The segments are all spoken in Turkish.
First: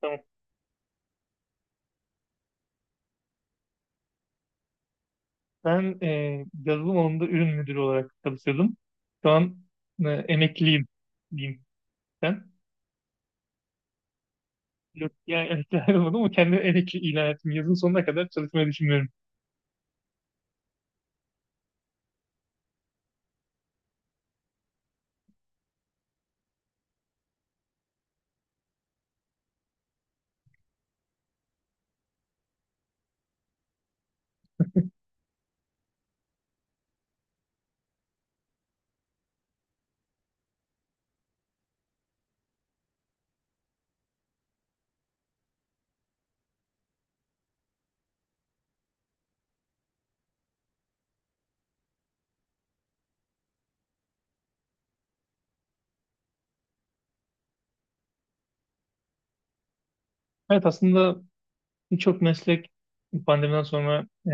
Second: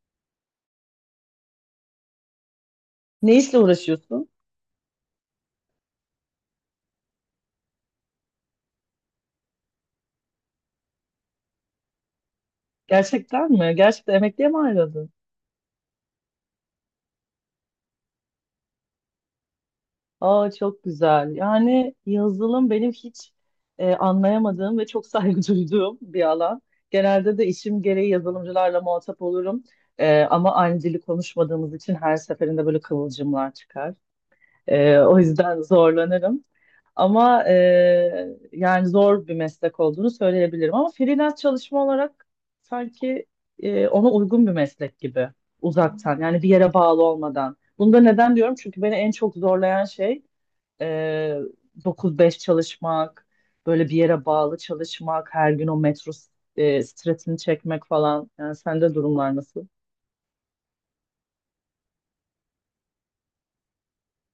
Tamam. Ne işle uğraşıyorsun? Ben yazılım alanında ürün müdürü olarak çalışıyordum. Şu an emekliyim diyeyim sen. Gerçekten mi? Gerçekten emekliye mi ayrıldın? Yok, yani emekli ayrılmadım ama kendimi emekli ilan ettim. Yazın sonuna kadar çalışmayı düşünmüyorum. Aa, çok güzel. Yani yazılım benim hiç anlayamadığım ve çok saygı duyduğum bir alan. Genelde de işim gereği yazılımcılarla muhatap olurum. Ama aynı dili konuşmadığımız için her seferinde böyle kıvılcımlar çıkar. O yüzden zorlanırım. Ama yani zor bir meslek olduğunu söyleyebilirim. Ama freelance çalışma olarak sanki ona uygun bir meslek gibi, uzaktan yani bir yere bağlı olmadan. Bunu da neden diyorum? Çünkü beni en çok zorlayan şey e, 9-5 çalışmak, böyle bir yere bağlı çalışmak, her gün o metro stresini çekmek falan. Yani sende durumlar nasıl? Evet aslında birçok meslek pandemiden sonra e,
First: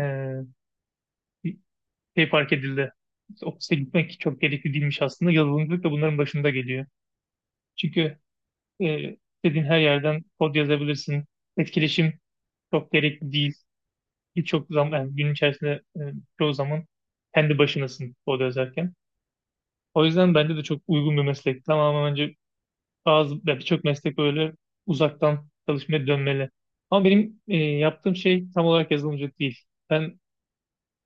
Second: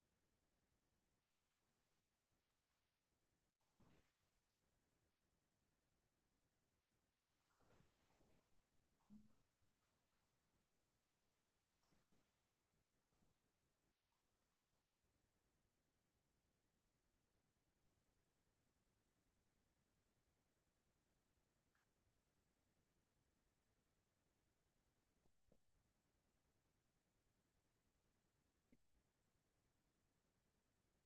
bir şey fark edildi. İşte ofise gitmek çok gerekli değilmiş aslında. Yazılımcılık da bunların başında geliyor. Çünkü e, istediğin her yerden kod yazabilirsin. Etkileşim çok gerekli değil. Birçok zaman yani gün içerisinde çoğu zaman kendi başınasın orada yazarken. O yüzden bence de çok uygun bir meslek. Tamamen bence bazı ya birçok meslek böyle uzaktan çalışmaya dönmeli. Ama benim yaptığım şey tam olarak yazılımcılık değil. Ben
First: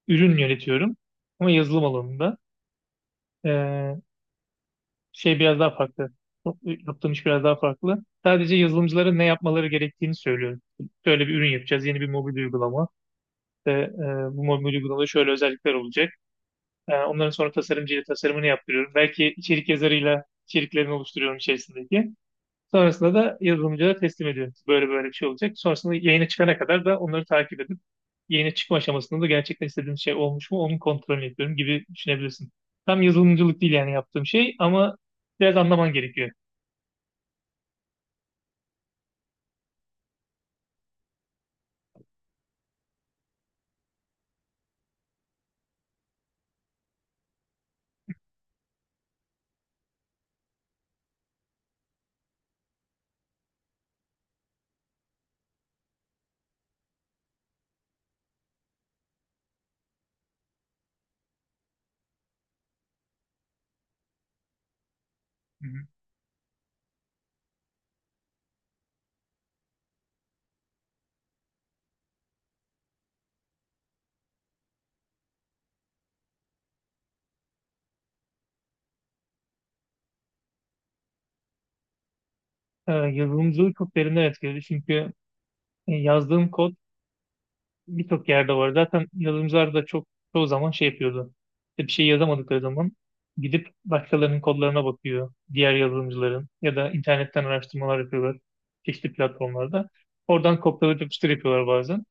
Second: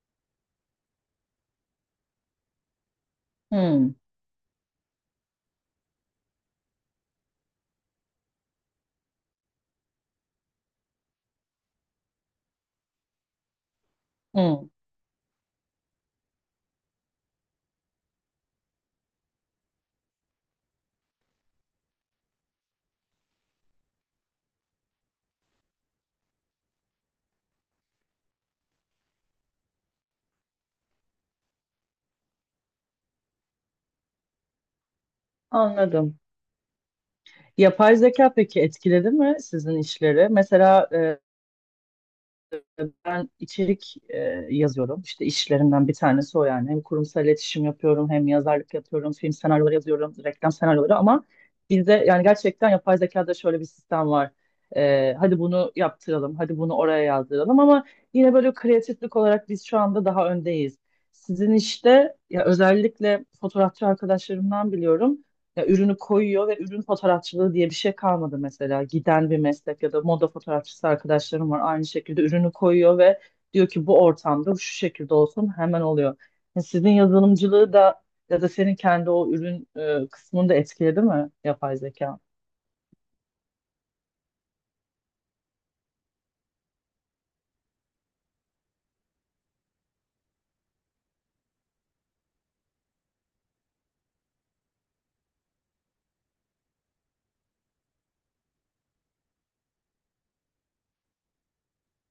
ürün yönetiyorum ama yazılım alanında. E, Hmm, şey biraz daha farklı. Yaptığım iş biraz daha farklı. Sadece yazılımcılara ne yapmaları gerektiğini söylüyorum. Şöyle bir ürün yapacağız, yeni bir mobil uygulama. İşte, e, bu mobil hmm. uygulamada şöyle özellikler olacak. Onların sonra tasarımcıyla tasarımını yaptırıyorum. Belki içerik yazarıyla içeriklerini oluşturuyorum içerisindeki. Sonrasında da yazılımcıya teslim ediyorum. Böyle böyle bir şey olacak. Sonrasında yayına çıkana kadar da onları takip edip yayına çıkma aşamasında da gerçekten istediğim şey olmuş mu onun kontrolünü yapıyorum gibi düşünebilirsin. Tam yazılımcılık değil yani yaptığım şey ama biraz anlaman Anladım. gerekiyor. Yapay zeka peki etkiledi mi sizin işleri? Mesela ben içerik yazıyorum. İşte işlerimden bir tanesi o yani. Hem kurumsal iletişim yapıyorum, hem yazarlık yapıyorum, film senaryoları yazıyorum, reklam senaryoları. Ama bizde yani gerçekten yapay zekada şöyle bir sistem var. Hadi bunu yaptıralım, hadi bunu oraya yazdıralım ama yine böyle kreatiflik olarak biz şu anda daha öndeyiz. Sizin işte, ya, özellikle fotoğrafçı arkadaşlarımdan biliyorum. Ya, Hı hı. ürünü koyuyor ve ürün fotoğrafçılığı diye bir şey kalmadı mesela. Giden bir meslek, ya da moda fotoğrafçısı arkadaşlarım var. Aynı şekilde ürünü koyuyor ve diyor ki bu ortamda şu şekilde olsun, hemen oluyor. Ya sizin yazılımcılığı da, ya da senin kendi o ürün kısmını da etkiledi mi yapay zeka? Yazılımcılık çok derinden etkiledi çünkü yazdığım kod birçok yerde var. Zaten yazılımcılar da çoğu zaman şey yapıyordu. İşte bir şey yazamadıkları zaman gidip başkalarının kodlarına bakıyor. Diğer yazılımcıların ya da internetten araştırmalar yapıyorlar. Çeşitli platformlarda. Oradan kopyalayıp yapıştır yapıyorlar bazen.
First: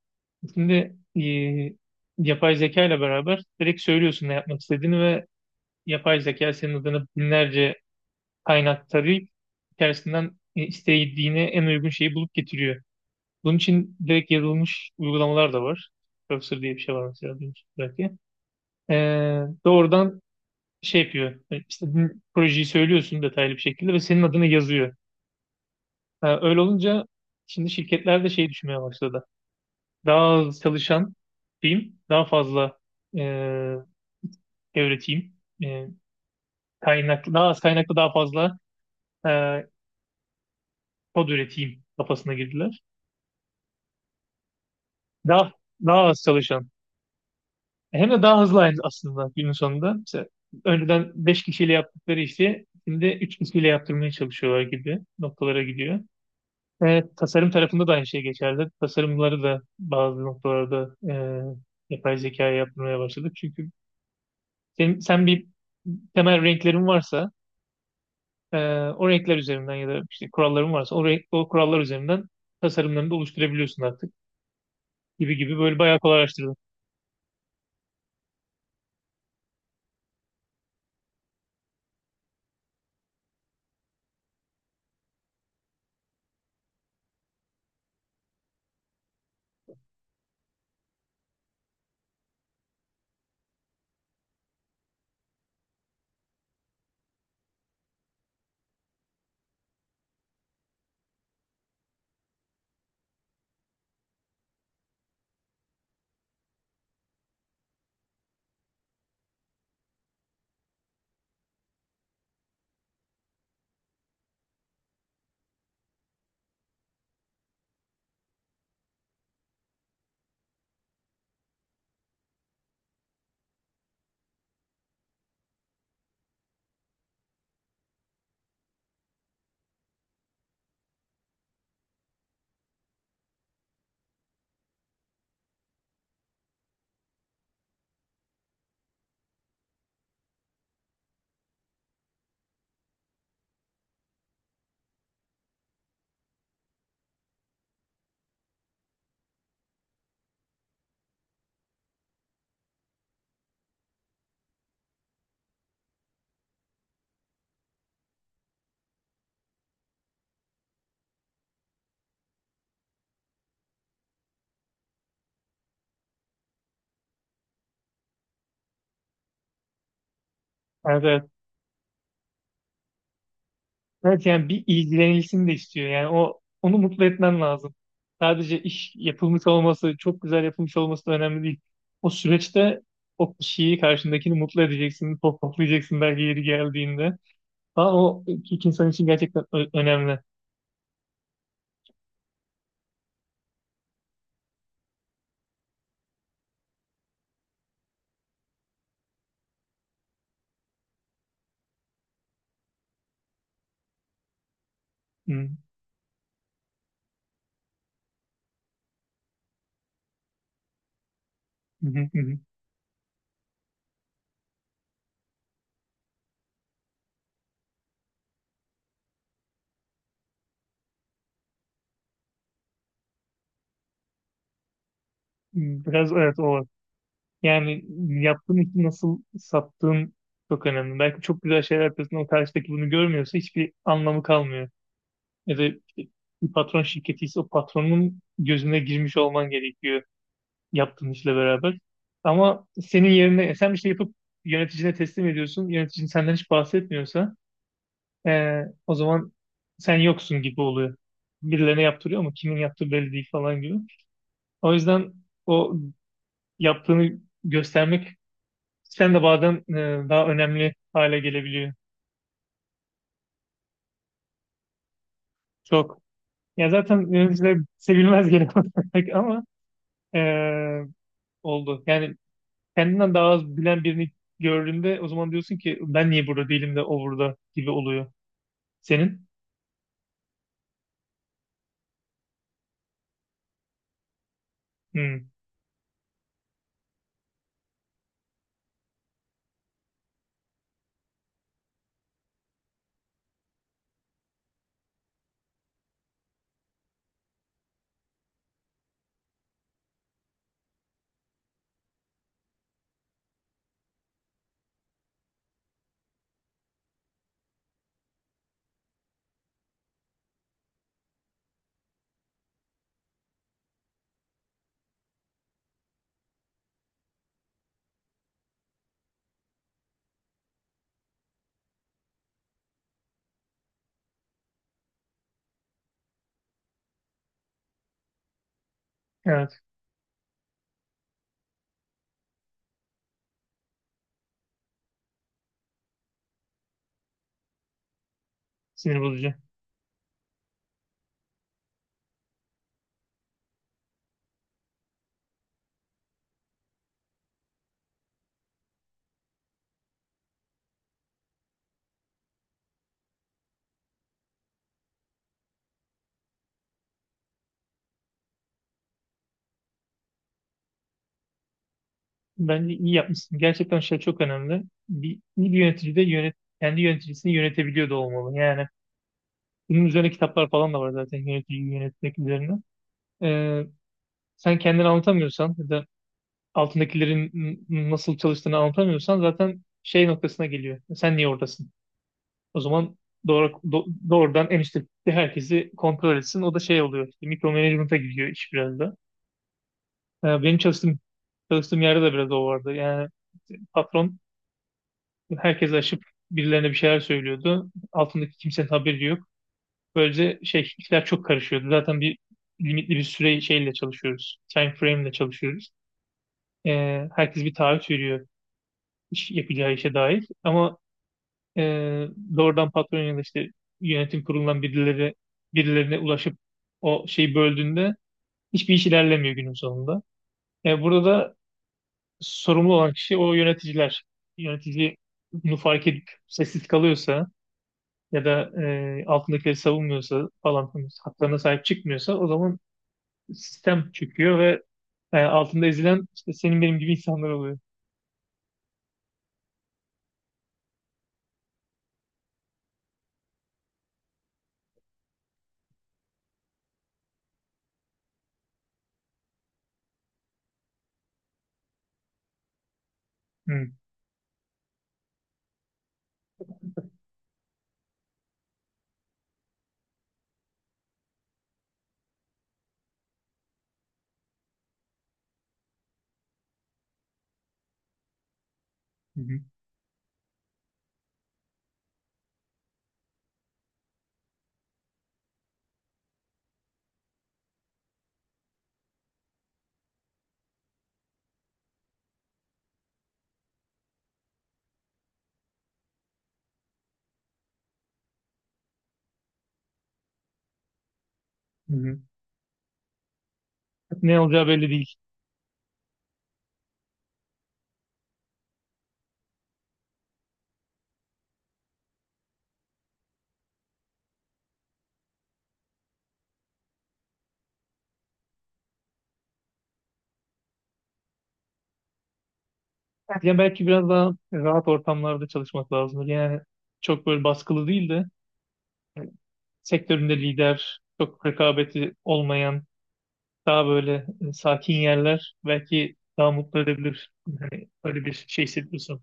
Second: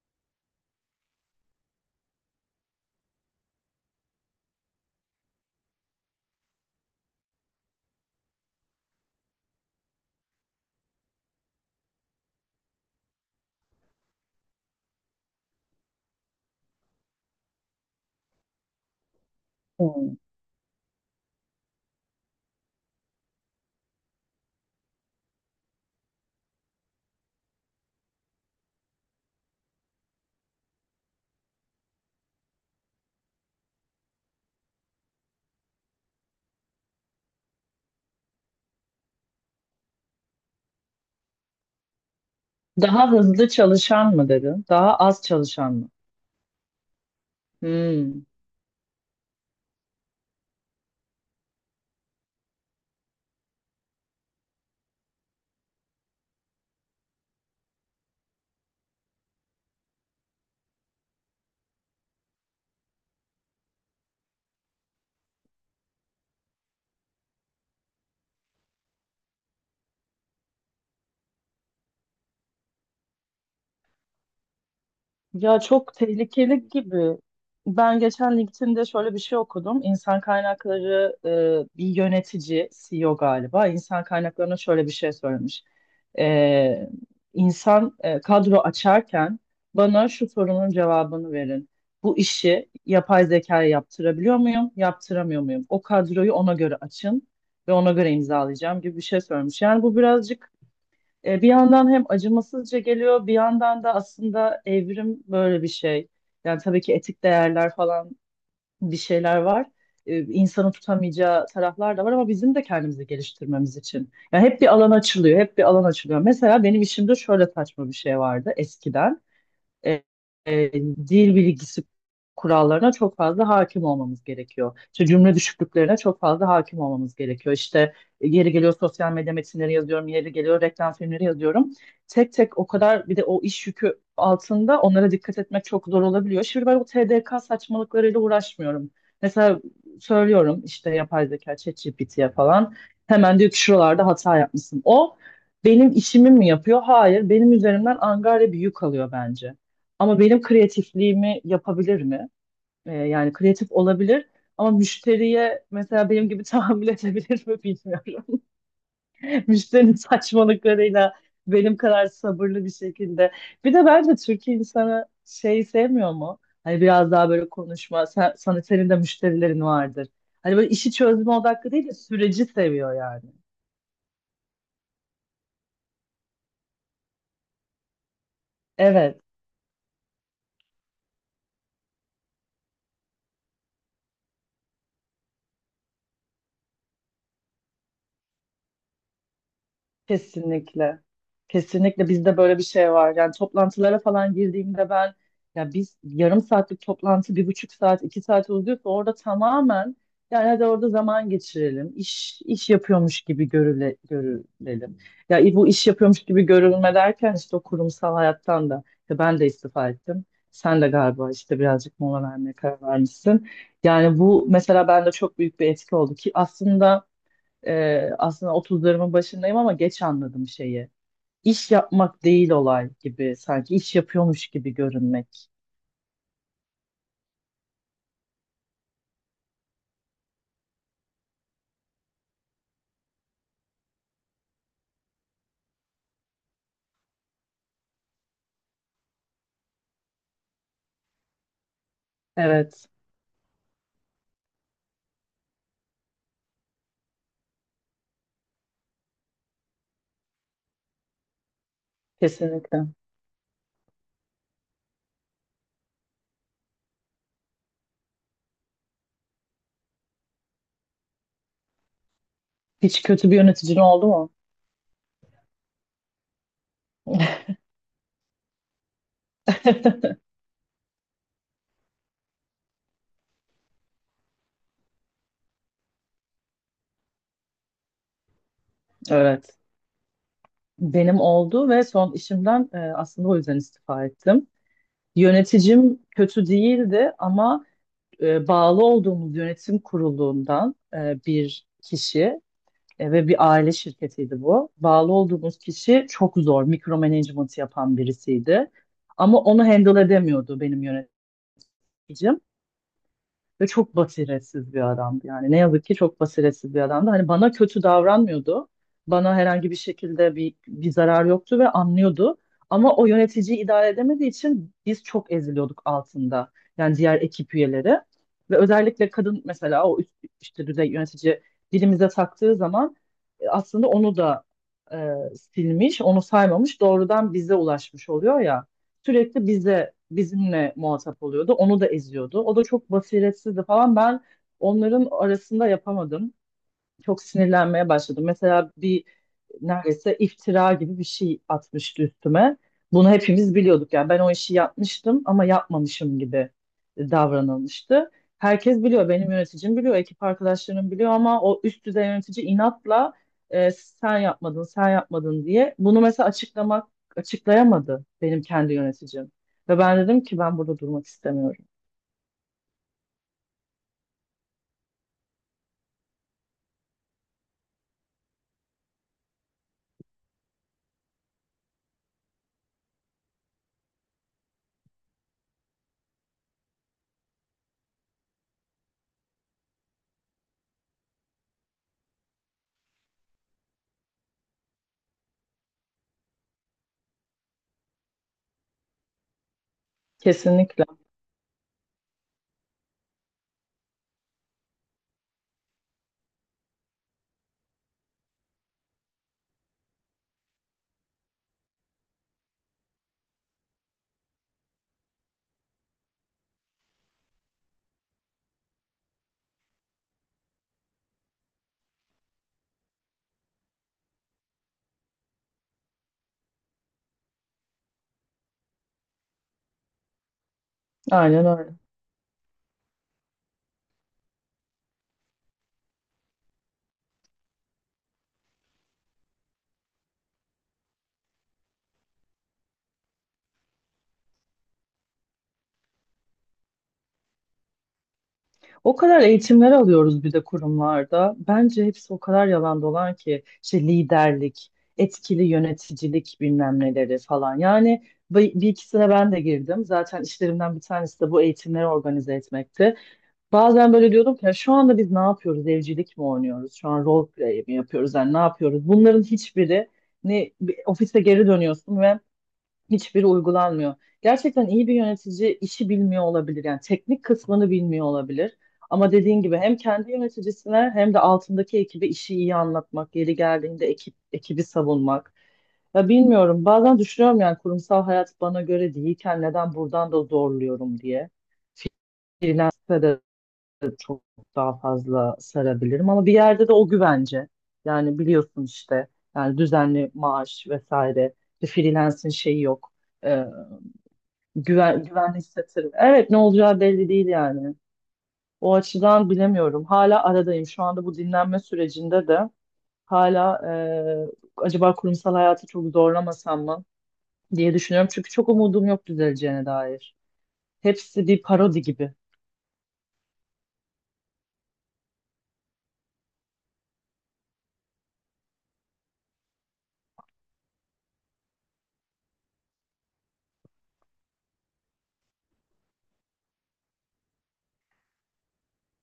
Şimdi yapay zeka ile beraber direkt söylüyorsun ne yapmak istediğini ve yapay zeka senin adına binlerce kaynak tarayıp içerisinden istediğine en uygun şeyi bulup getiriyor. Bunun için direkt yazılmış uygulamalar da var. Cursor diye bir şey var mesela duymuşsunuz belki. Hmm. Doğrudan şey yapıyor. İstediğin projeyi söylüyorsun detaylı bir şekilde ve senin adını yazıyor. Ha, öyle olunca şimdi şirketler de şey düşünmeye başladı. Daha az çalışan diyeyim, daha fazla e, öğreteyim. E, daha az kaynaklı daha fazla e, kod üreteyim kafasına girdiler. Daha hızlı çalışan mı dedin? Daha az Daha, çalışan mı? daha az çalışan. Hem de Hmm. daha hızlı aynı aslında günün sonunda. Mesela önceden 5 kişiyle yaptıkları işi şimdi 3 kişiyle yaptırmaya çalışıyorlar gibi noktalara gidiyor. Ve tasarım tarafında da aynı şey geçerli. Tasarımları da bazı noktalarda yapay zekaya yaptırmaya başladık. Çünkü sen bir temel renklerin varsa e, o renkler üzerinden ya da işte kuralların varsa o kurallar üzerinden tasarımlarını da oluşturabiliyorsun artık gibi gibi Ya böyle çok bayağı kolaylaştırdı. tehlikeli gibi. Ben geçen LinkedIn'de şöyle bir şey okudum. İnsan kaynakları, bir yönetici, CEO galiba, İnsan kaynaklarına şöyle bir şey söylemiş. E, insan kadro açarken bana şu sorunun cevabını verin. Bu işi yapay zekaya yaptırabiliyor muyum? Yaptıramıyor muyum? O kadroyu ona göre açın ve ona göre imzalayacağım gibi bir şey söylemiş. Yani bu birazcık, bir yandan hem acımasızca geliyor, bir yandan da aslında evrim böyle bir şey. Yani tabii ki etik değerler falan, bir şeyler var. E, insanı tutamayacağı taraflar da var ama bizim de kendimizi geliştirmemiz için. Yani hep bir alan açılıyor, hep bir alan açılıyor. Mesela benim işimde şöyle saçma bir şey vardı eskiden. e, e, Dil bilgisi kurallarına çok fazla hakim olmamız gerekiyor. İşte cümle düşüklüklerine çok fazla hakim olmamız gerekiyor. İşte yeri geliyor sosyal medya metinleri yazıyorum, yeri geliyor reklam filmleri yazıyorum. Tek tek o kadar, bir de o iş yükü altında onlara dikkat etmek çok zor olabiliyor. Şimdi ben o TDK saçmalıklarıyla uğraşmıyorum. Mesela söylüyorum işte yapay zeka, ChatGPT'ye falan. Hemen diyor ki şuralarda hata yapmışsın. O benim işimi mi yapıyor? Hayır, benim üzerimden angarya bir yük alıyor bence. Ama benim kreatifliğimi yapabilir mi? Yani kreatif olabilir ama müşteriye mesela benim gibi tahammül edebilir mi bilmiyorum. Müşterinin saçmalıklarıyla benim kadar sabırlı bir şekilde. Bir de bence Türkiye insanı şey sevmiyor mu? Hani biraz daha böyle konuşma. Sen, sana senin de müşterilerin vardır. Hani böyle işi Evet, evet. çözme odaklı değil de süreci seviyor yani. Evet yani bir ilgilenilsin de istiyor. Yani o onu mutlu etmen lazım. Sadece iş Evet. yapılmış olması, çok güzel yapılmış olması da önemli değil. O süreçte o kişiyi, karşındakini mutlu edeceksin, pohpohlayacaksın belki yeri geldiğinde. Daha o iki insan için gerçekten önemli. Kesinlikle. Kesinlikle bizde böyle bir şey var. Yani toplantılara falan girdiğimde ben, ya, biz yarım saatlik toplantı bir buçuk saat, iki saat uzuyorsa orada tamamen, yani hadi orada zaman geçirelim. İş, iş yapıyormuş gibi görülelim. Hı, Ya bu iş yapıyormuş gibi görülme derken, işte o kurumsal hayattan da, ya, ben de istifa ettim. Sen de galiba işte hı, birazcık hı, mola hı. vermeye karar vermişsin. Yani bu mesela bende çok büyük bir etki oldu ki aslında, aslında otuzlarımın başındayım ama geç anladım şeyi. İş yapmak değil, olay gibi, sanki iş yapıyormuş gibi görünmek. Biraz evet o var. Yani yaptığın işi nasıl sattığın çok önemli. Belki çok güzel şeyler yapıyorsun, o karşıdaki bunu görmüyorsa hiçbir anlamı kalmıyor. Ya da bir patron şirketi ise o patronun gözüne girmiş olman gerekiyor yaptığın işle beraber. Ama Evet, senin yerine sen bir şey yapıp yöneticine teslim ediyorsun. Yöneticin senden hiç bahsetmiyorsa o zaman sen yoksun gibi oluyor. Birilerine yaptırıyor ama kimin kesinlikle. yaptığı belli değil falan gibi. O yüzden o yaptığını göstermek sen de bazen daha önemli hale gelebiliyor. Hiç kötü bir yöneticin oldu mu? Çok. Ya zaten yöneticiler sevilmez genel olarak ama eee, oldu. Yani kendinden daha az bilen birini gördüğünde o zaman diyorsun ki ben niye burada değilim de o burada gibi oluyor. Senin? Evet. Benim oldu ve son işimden, aslında o yüzden istifa ettim. Hmm, Yöneticim kötü değildi ama bağlı olduğumuz yönetim kurulundan bir kişi. Ve bir aile şirketiydi bu. Bağlı olduğumuz kişi çok zor, mikromanagement yapan birisiydi. Ama onu handle edemiyordu benim yöneticim. Ve çok basiretsiz bir adamdı yani. Ne yazık ki çok basiretsiz bir adamdı. Hani bana kötü davranmıyordu. Bana herhangi bir şekilde bir zarar yoktu ve anlıyordu. Ama o yöneticiyi idare edemediği için biz çok eziliyorduk altında. Yani diğer ekip üyeleri. Ve özellikle kadın, mesela o üst, işte düzey yönetici dilimize taktığı zaman, aslında onu da e, silmiş, onu saymamış, doğrudan bize ulaşmış oluyor ya, sürekli evet bize, bizimle muhatap oluyordu. Onu da eziyordu. O da çok basiretsizdi falan. Ben onların arasında yapamadım. Çok sinirlenmeye başladım. Mesela sinir bir bozucu. neredeyse iftira gibi bir şey atmıştı üstüme. Bunu hepimiz biliyorduk yani, ben o işi yapmıştım ama yapmamışım gibi davranılmıştı. Herkes biliyor, benim yöneticim biliyor, ekip arkadaşlarım biliyor ama o üst düzey yönetici inatla sen yapmadın, sen yapmadın diye, bunu mesela açıklayamadı benim kendi yöneticim. Ve ben dedim ki ben burada durmak istemiyorum. Bence iyi yapmışsın. Gerçekten şey çok önemli. Bir, bir yönetici de yönet, kendi yöneticisini yönetebiliyor da olmalı. Yani bunun üzerine kitaplar falan da var zaten yöneticiyi yönetmek üzerine. Ee, sen kendini anlatamıyorsan ya da altındakilerin nasıl çalıştığını anlatamıyorsan zaten şey noktasına geliyor. Sen niye oradasın? O zaman doğrudan en üstteki herkesi kontrol etsin. O da şey oluyor. Işte, mikro management'a giriyor iş biraz da. Yani benim Kesinlikle. Çalıştığım yerde de biraz o vardı. Yani patron herkesi aşıp birilerine bir şeyler söylüyordu. Altındaki kimsenin haberi yok. Böylece şey işler çok karışıyordu. Zaten bir limitli bir süre şeyle çalışıyoruz. Time frame ile çalışıyoruz. Herkes bir taahhüt veriyor yapacağı işe dair. Ama e, doğrudan patron ya da işte yönetim kurulundan birileri birilerine ulaşıp o şeyi böldüğünde hiçbir iş ilerlemiyor günün sonunda. Burada da Aynen öyle. sorumlu olan kişi o yöneticiler. Yönetici bunu fark edip sessiz kalıyorsa ya da altındakileri savunmuyorsa falan filan, haklarına sahip çıkmıyorsa o zaman sistem çöküyor ve altında ezilen işte senin benim gibi insanlar oluyor. O kadar eğitimler alıyoruz bir de kurumlarda. Bence hepsi o kadar yalan dolan ki, işte liderlik, etkili yöneticilik bilmem neleri falan. Yani bir ikisine ben de girdim. Zaten işlerimden bir tanesi de bu eğitimleri organize etmekti. Hı, Bazen böyle diyordum ki: "Ya, şu anda biz ne yapıyoruz? Evcilik mi oynuyoruz? Şu an role play mi yapıyoruz? Yani ne yapıyoruz?" Bunların hiçbiri, ne bir ofise geri dönüyorsun ve, hiçbiri uygulanmıyor. Gerçekten iyi bir yönetici işi bilmiyor olabilir. Yani teknik kısmını bilmiyor olabilir. Ama hı, dediğin gibi hem kendi yöneticisine hem de altındaki ekibe işi iyi anlatmak, yeri geldiğinde ekibi savunmak. Ya bilmiyorum. Bazen düşünüyorum, yani kurumsal hayat bana göre değilken neden buradan da zorluyorum diye. Freelance'de de çok daha fazla sarabilirim ama bir yerde de o güvence. Yani biliyorsun işte, yani düzenli maaş vesaire bir hı. Hı. freelance'in şeyi yok. Ee, Ne olacağı belli değil. Güvenli hissettirir. Evet, ne olacağı belli değil yani. O açıdan bilemiyorum. Hala aradayım. Şu anda bu dinlenme sürecinde de hala acaba kurumsal hayatı çok zorlamasam mı diye düşünüyorum. Çünkü çok umudum yok düzeleceğine dair. Hepsi bir parodi gibi. Yani belki biraz daha rahat ortamlarda çalışmak lazımdır. Yani çok böyle baskılı değil de yani sektöründe lider, çok rekabeti olmayan, daha böyle sakin yerler belki daha mutlu edebilir. Hani öyle bir şey hissediyorsun.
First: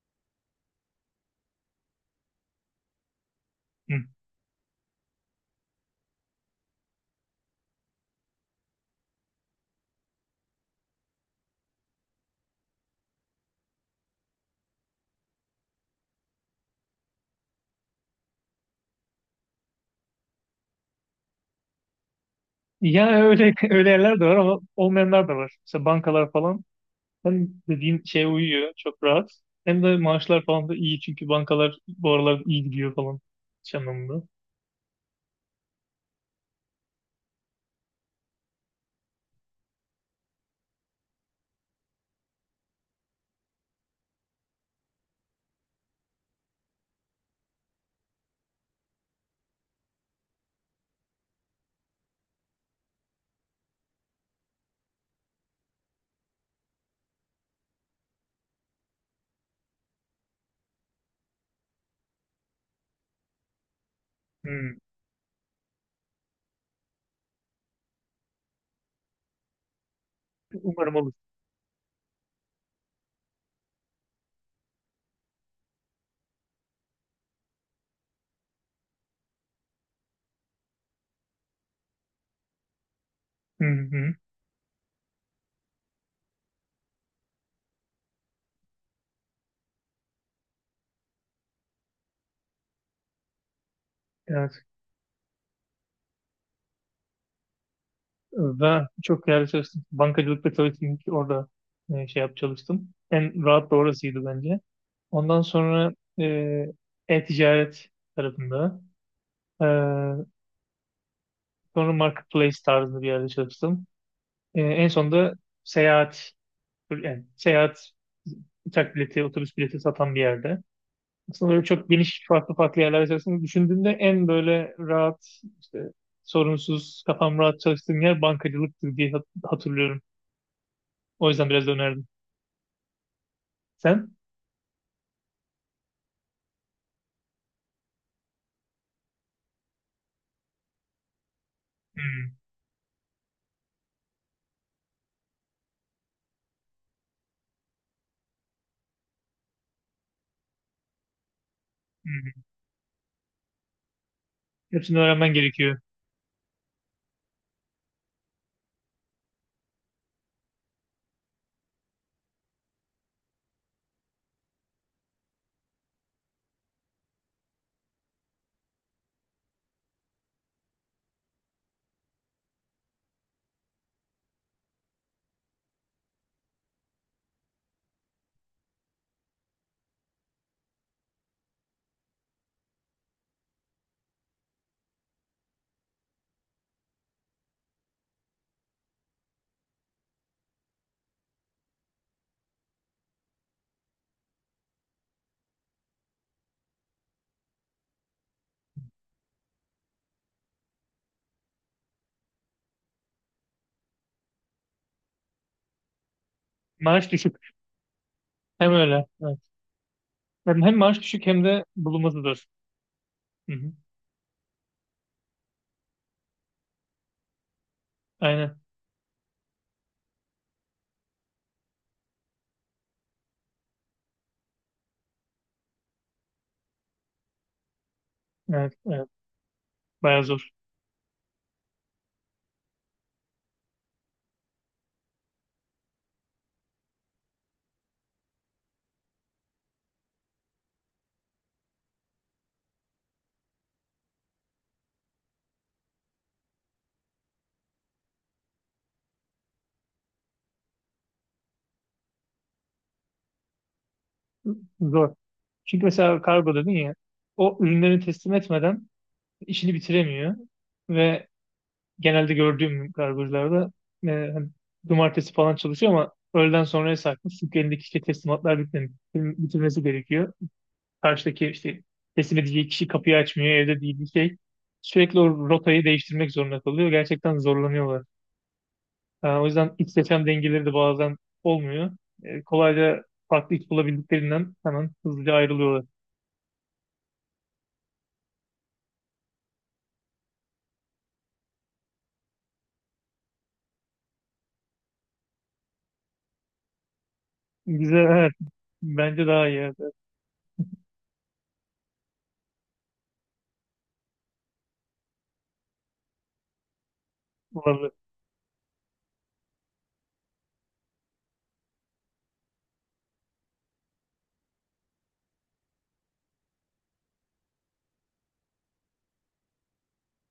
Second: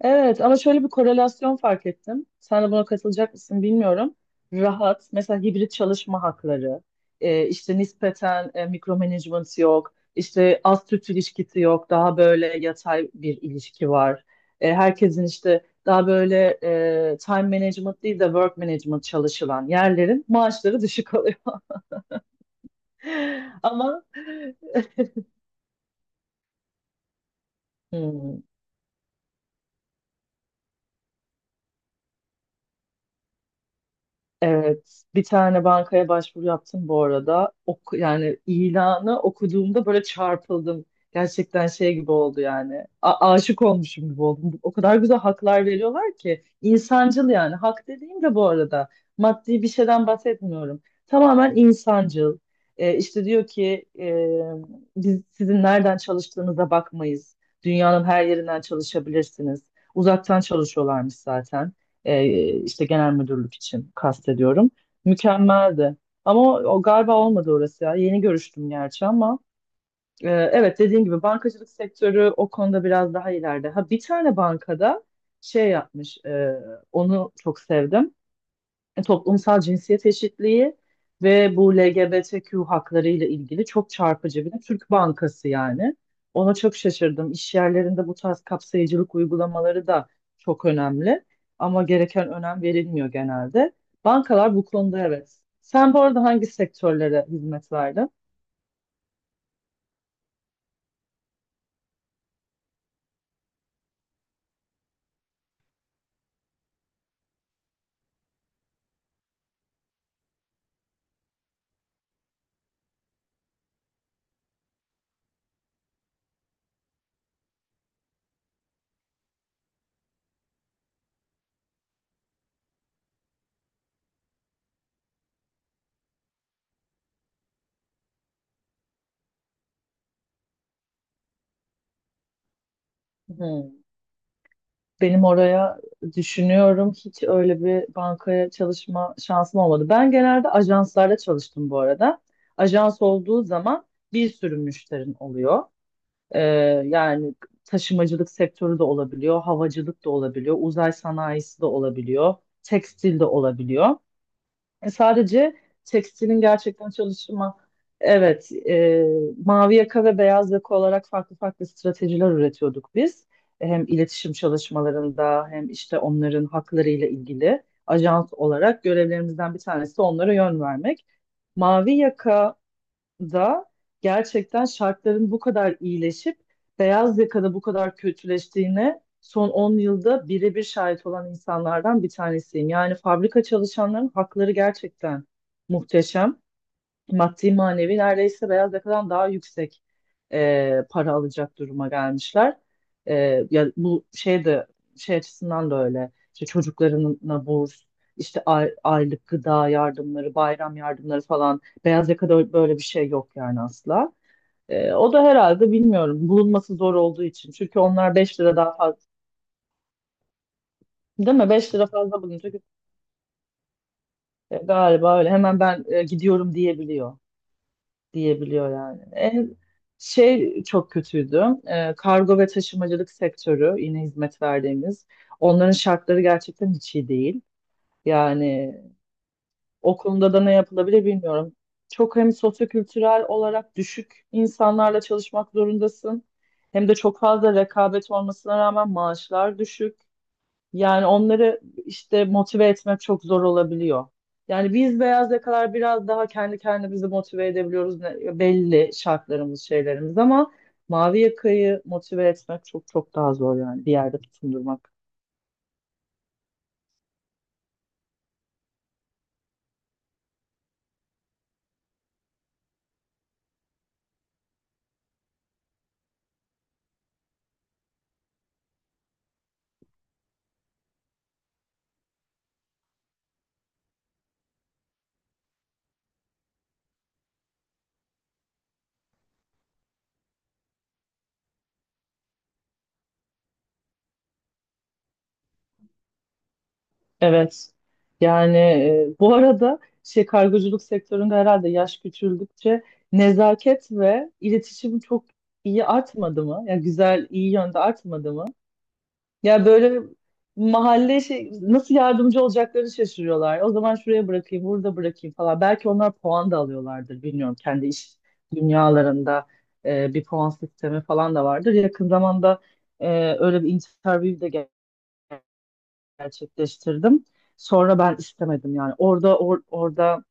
Evet ama şöyle bir korelasyon fark ettim. Sen de buna katılacak mısın Hı. bilmiyorum. Rahat, mesela hibrit çalışma hakları, işte nispeten mikromanagement yok, işte az süt ilişkisi yok, daha böyle yatay bir ilişki var. Herkesin işte daha böyle time management değil de work management çalışılan yerlerin maaşları düşük oluyor. Yani öyle öyle Ama yerler de var ama olmayanlar da var. Mesela bankalar falan hem dediğin şeye Hmm. uyuyor, çok rahat. Hem de maaşlar falan da iyi çünkü bankalar bu aralar iyi gidiyor falan iş anlamında. Evet, bir tane bankaya başvuru yaptım bu arada. Oku, yani ilanı okuduğumda böyle çarpıldım. Gerçekten şey gibi oldu yani. Aşık olmuşum gibi oldum. O kadar güzel haklar veriyorlar ki. İnsancıl yani. Hak dediğim de bu arada, maddi bir şeyden bahsetmiyorum. Tamamen insancıl. E, işte diyor ki biz sizin nereden çalıştığınıza bakmayız. Dünyanın her yerinden çalışabilirsiniz. Uzaktan çalışıyorlarmış zaten, işte genel müdürlük için kastediyorum. Hı. Mükemmeldi. Ama o, o galiba olmadı orası ya. Yeni görüştüm gerçi ama, evet, Umarım dediğin olur. gibi bankacılık sektörü o konuda biraz daha ileride. Ha, bir tane bankada şey yapmış. Onu çok sevdim: toplumsal cinsiyet eşitliği ve bu LGBTQ hakları ile Hı ilgili çok hı. çarpıcı, bir de Türk Bankası yani. Ona çok şaşırdım. İş yerlerinde bu tarz kapsayıcılık uygulamaları da çok önemli ama gereken önem verilmiyor genelde. Yani Bankalar bu konuda evet. Sen bu arada hangi sektörlere hizmet verdin? ve çok değerli çalıştım. Bankacılıkta çalıştım. Ki orada şey yap çalıştım. En rahat da orasıydı bence. Ondan sonra e, e-ticaret tarafında. E, sonra marketplace tarzında bir yerde çalıştım. E, en sonunda seyahat, yani seyahat uçak bileti, otobüs bileti satan bir yerde. Aslında böyle çok geniş farklı farklı yerlerde çalıştım. Düşündüğümde en böyle rahat, işte sorunsuz, kafam rahat çalıştığım yer bankacılıktı diye hatırlıyorum. O yüzden biraz da önerdim. Hı. Sen? Benim oraya düşünüyorum, hiç öyle bir bankaya çalışma şansım olmadı. Ben genelde ajanslarda çalıştım bu arada. Hmm, Ajans olduğu zaman bir sürü müşterin oluyor. Ee, yani taşımacılık sektörü de olabiliyor, havacılık da olabiliyor, uzay sanayisi de olabiliyor, hmm. tekstil de olabiliyor. Hepsini öğrenmen Sadece gerekiyor. tekstilin gerçekten çalışma, evet, mavi yaka ve beyaz yaka olarak farklı farklı stratejiler üretiyorduk biz. Hem iletişim çalışmalarında hem işte onların haklarıyla ilgili ajans olarak görevlerimizden bir tanesi onlara yön vermek. Mavi yaka da gerçekten şartların bu kadar iyileşip beyaz yakada bu kadar kötüleştiğine son 10 yılda birebir şahit olan insanlardan bir tanesiyim. Yani fabrika çalışanların hakları gerçekten muhteşem, maddi manevi neredeyse beyaz yakadan daha yüksek para alacak duruma gelmişler. E, ya bu şey de, şey açısından da öyle. İşte çocuklarına burs, işte aylık gıda yardımları, bayram yardımları falan, beyaz yakada böyle bir şey yok yani, asla. O da herhalde bilmiyorum, bulunması zor Maaş olduğu için. düşük. Çünkü onlar 5 lira Hem daha fazla, öyle. Evet. Hem, hem maaş düşük değil hem mi? de 5 lira bulunması fazla zor. bulunca Hı hı. Galiba öyle, hemen ben gidiyorum diyebiliyor. Aynen. diyebiliyor yani. En şey çok kötüydü. Kargo ve taşımacılık sektörü, yine hizmet verdiğimiz. Onların şartları gerçekten hiç iyi değil. Evet, Yani evet. o Bayağı konuda da zor. ne yapılabilir bilmiyorum. Çok hem sosyokültürel olarak düşük insanlarla çalışmak zorundasın. Hem de çok fazla rekabet olmasına rağmen maaşlar düşük. Yani onları işte motive etmek çok zor olabiliyor. Yani biz beyaz yakalar biraz daha kendi kendimizi motive edebiliyoruz, belli şartlarımız, şeylerimiz ama mavi yakayı motive etmek çok çok daha zor, yani bir yerde tutundurmak. Zor. Çünkü mesela kargo dedin ya, o ürünleri teslim etmeden işini bitiremiyor. Ve genelde gördüğüm kargocularda e, hani cumartesi falan çalışıyor ama öğleden sonraya sarkmış. Çünkü elindeki işte teslimatlar bitirmesi gerekiyor. Karşıdaki işte teslim edeceği kişi kapıyı açmıyor, evde değil bir şey. Sürekli o rotayı değiştirmek zorunda kalıyor. Gerçekten zorlanıyorlar. Ha, o yüzden iç seçen dengeleri de bazen olmuyor. Kolayca farklı iş bulabildiklerinden hemen hızlıca ayrılıyorlar. Evet. Yani bu arada şey, kargoculuk sektöründe herhalde yaş küçüldükçe nezaket ve iletişim çok iyi artmadı mı? Yani güzel, iyi yönde Güzel, evet. artmadı mı? Bence daha iyi. Ya Evet. böyle mahalle şey, nasıl yardımcı olacaklarını şaşırıyorlar. O zaman şuraya bırakayım, burada bırakayım falan. Belki onlar puan da alıyorlardır bilmiyorum. Kendi Olabilir. iş dünyalarında bir puan sistemi falan da vardır. Yakın zamanda e, öyle bir interview de gerçekleştirdim. Sonra ben istemedim yani. Orada, orada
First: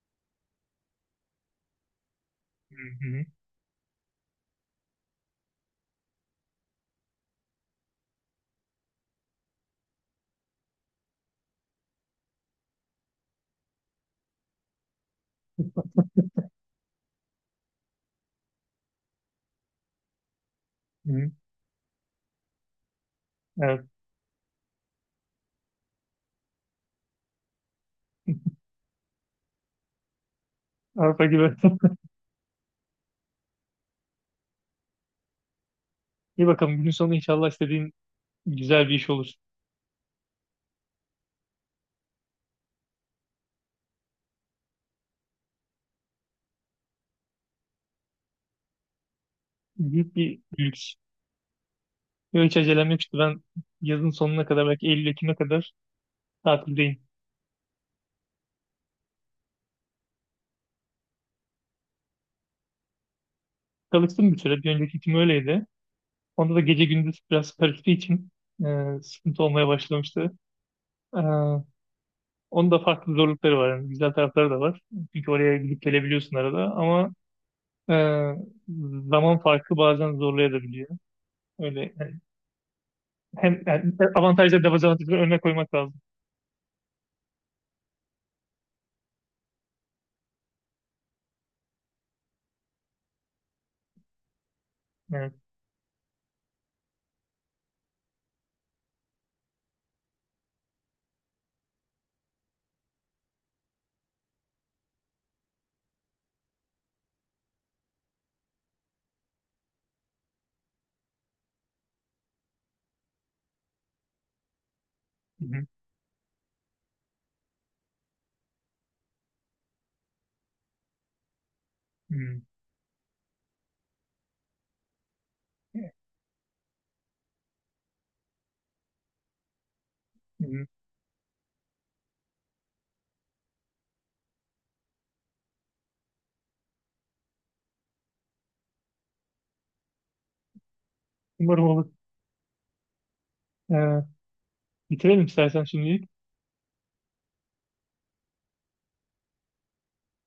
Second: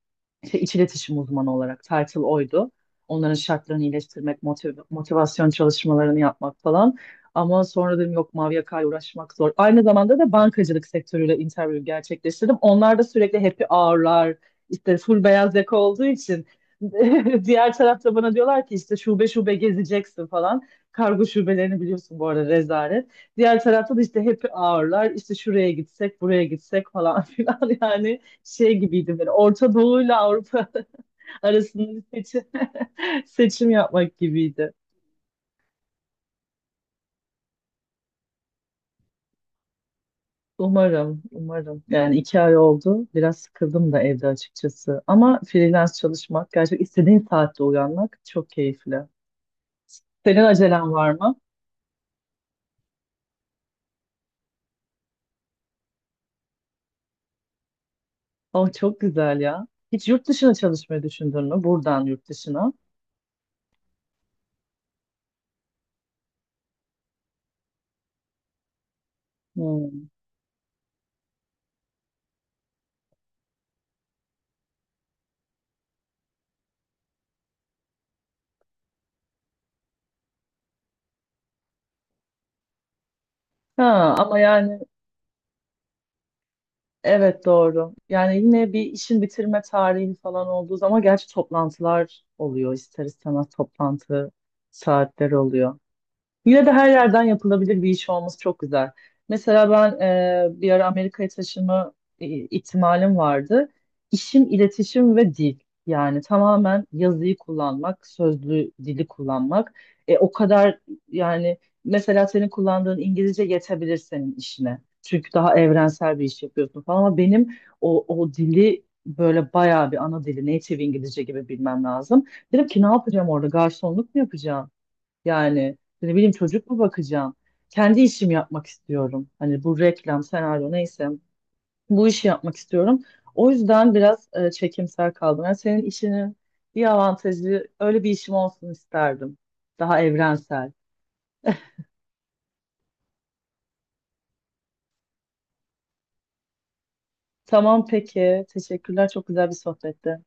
işte iç iletişim uzmanı olarak title oydu. Hı hı, Onların şartlarını iyileştirmek, motivasyon çalışmalarını yapmak falan. Ama sonra dedim yok, mavi yakayla uğraşmak zor. Aynı zamanda da bankacılık sektörüyle interview gerçekleştirdim. Onlar da sürekli happy hour'lar, işte full beyaz yaka olduğu için diğer tarafta bana diyorlar ki işte şube şube gezeceksin falan. Kargo hı. şubelerini biliyorsun bu arada, rezalet. Diğer Evet. tarafta da işte happy hour'lar, işte şuraya gitsek, buraya gitsek falan filan yani, şey gibiydi, böyle Orta Doğu ile Avrupa Avrupa gibi. arasında bir seçim, seçim yapmak gibiydi. İyi bakalım. Günün sonu inşallah istediğin güzel bir iş olur. Umarım, umarım. Yani 2 ay oldu. Biraz sıkıldım da evde açıkçası. Ama freelance çalışmak, gerçekten istediğin saatte uyanmak çok keyifli. Büyük bir Senin acelen lüks. var mı? Yok, hiç acelem yok işte. Ben yazın sonuna kadar belki Eylül-Ekim'e kadar tatildeyim. Oh, çok güzel ya. Hiç yurt dışına çalışmayı düşündün mü? Buradan yurt dışına. Çalıştım bir süre. Bir önceki işim öyleydi. Onda da gece gündüz biraz karıştığı için sıkıntı olmaya Hmm. başlamıştı. E, onun da farklı zorlukları var. Yani güzel tarafları da var. Çünkü oraya gidip gelebiliyorsun arada ama e, zaman farkı bazen zorlayabiliyor. Öyle yani hem yani Ha, ama avantajları yani, dezavantajları önüne koymak lazım. evet doğru. Yani yine bir işin bitirme tarihi falan olduğu zaman gerçi toplantılar oluyor, ister istemez toplantı Evet. saatleri oluyor. Yine de her yerden yapılabilir bir iş olması çok güzel. Mesela ben bir ara Amerika'ya taşınma ihtimalim vardı. İşim iletişim ve dil. Yani tamamen yazıyı kullanmak, sözlü dili kullanmak. O kadar, yani mesela senin kullandığın İngilizce yetebilir senin işine. Çünkü Hı daha hı. evrensel bir iş yapıyorsun falan ama benim o, o dili böyle bayağı bir ana dili, native İngilizce gibi bilmem lazım. Hı Dedim ki, ne yapacağım orada? Garsonluk mu yapacağım? Yani ne bileyim, çocuk mu bakacağım? Kendi işimi yapmak istiyorum. Hani bu reklam, hı. senaryo, neyse bu işi yapmak istiyorum. O yüzden biraz çekimser kaldım. Yani senin işinin bir avantajı, öyle bir işim olsun isterdim. Daha evrensel. Umarım olur. E, bitirelim istersen şimdilik. Tamam peki. Teşekkürler. Çok güzel bir sohbetti.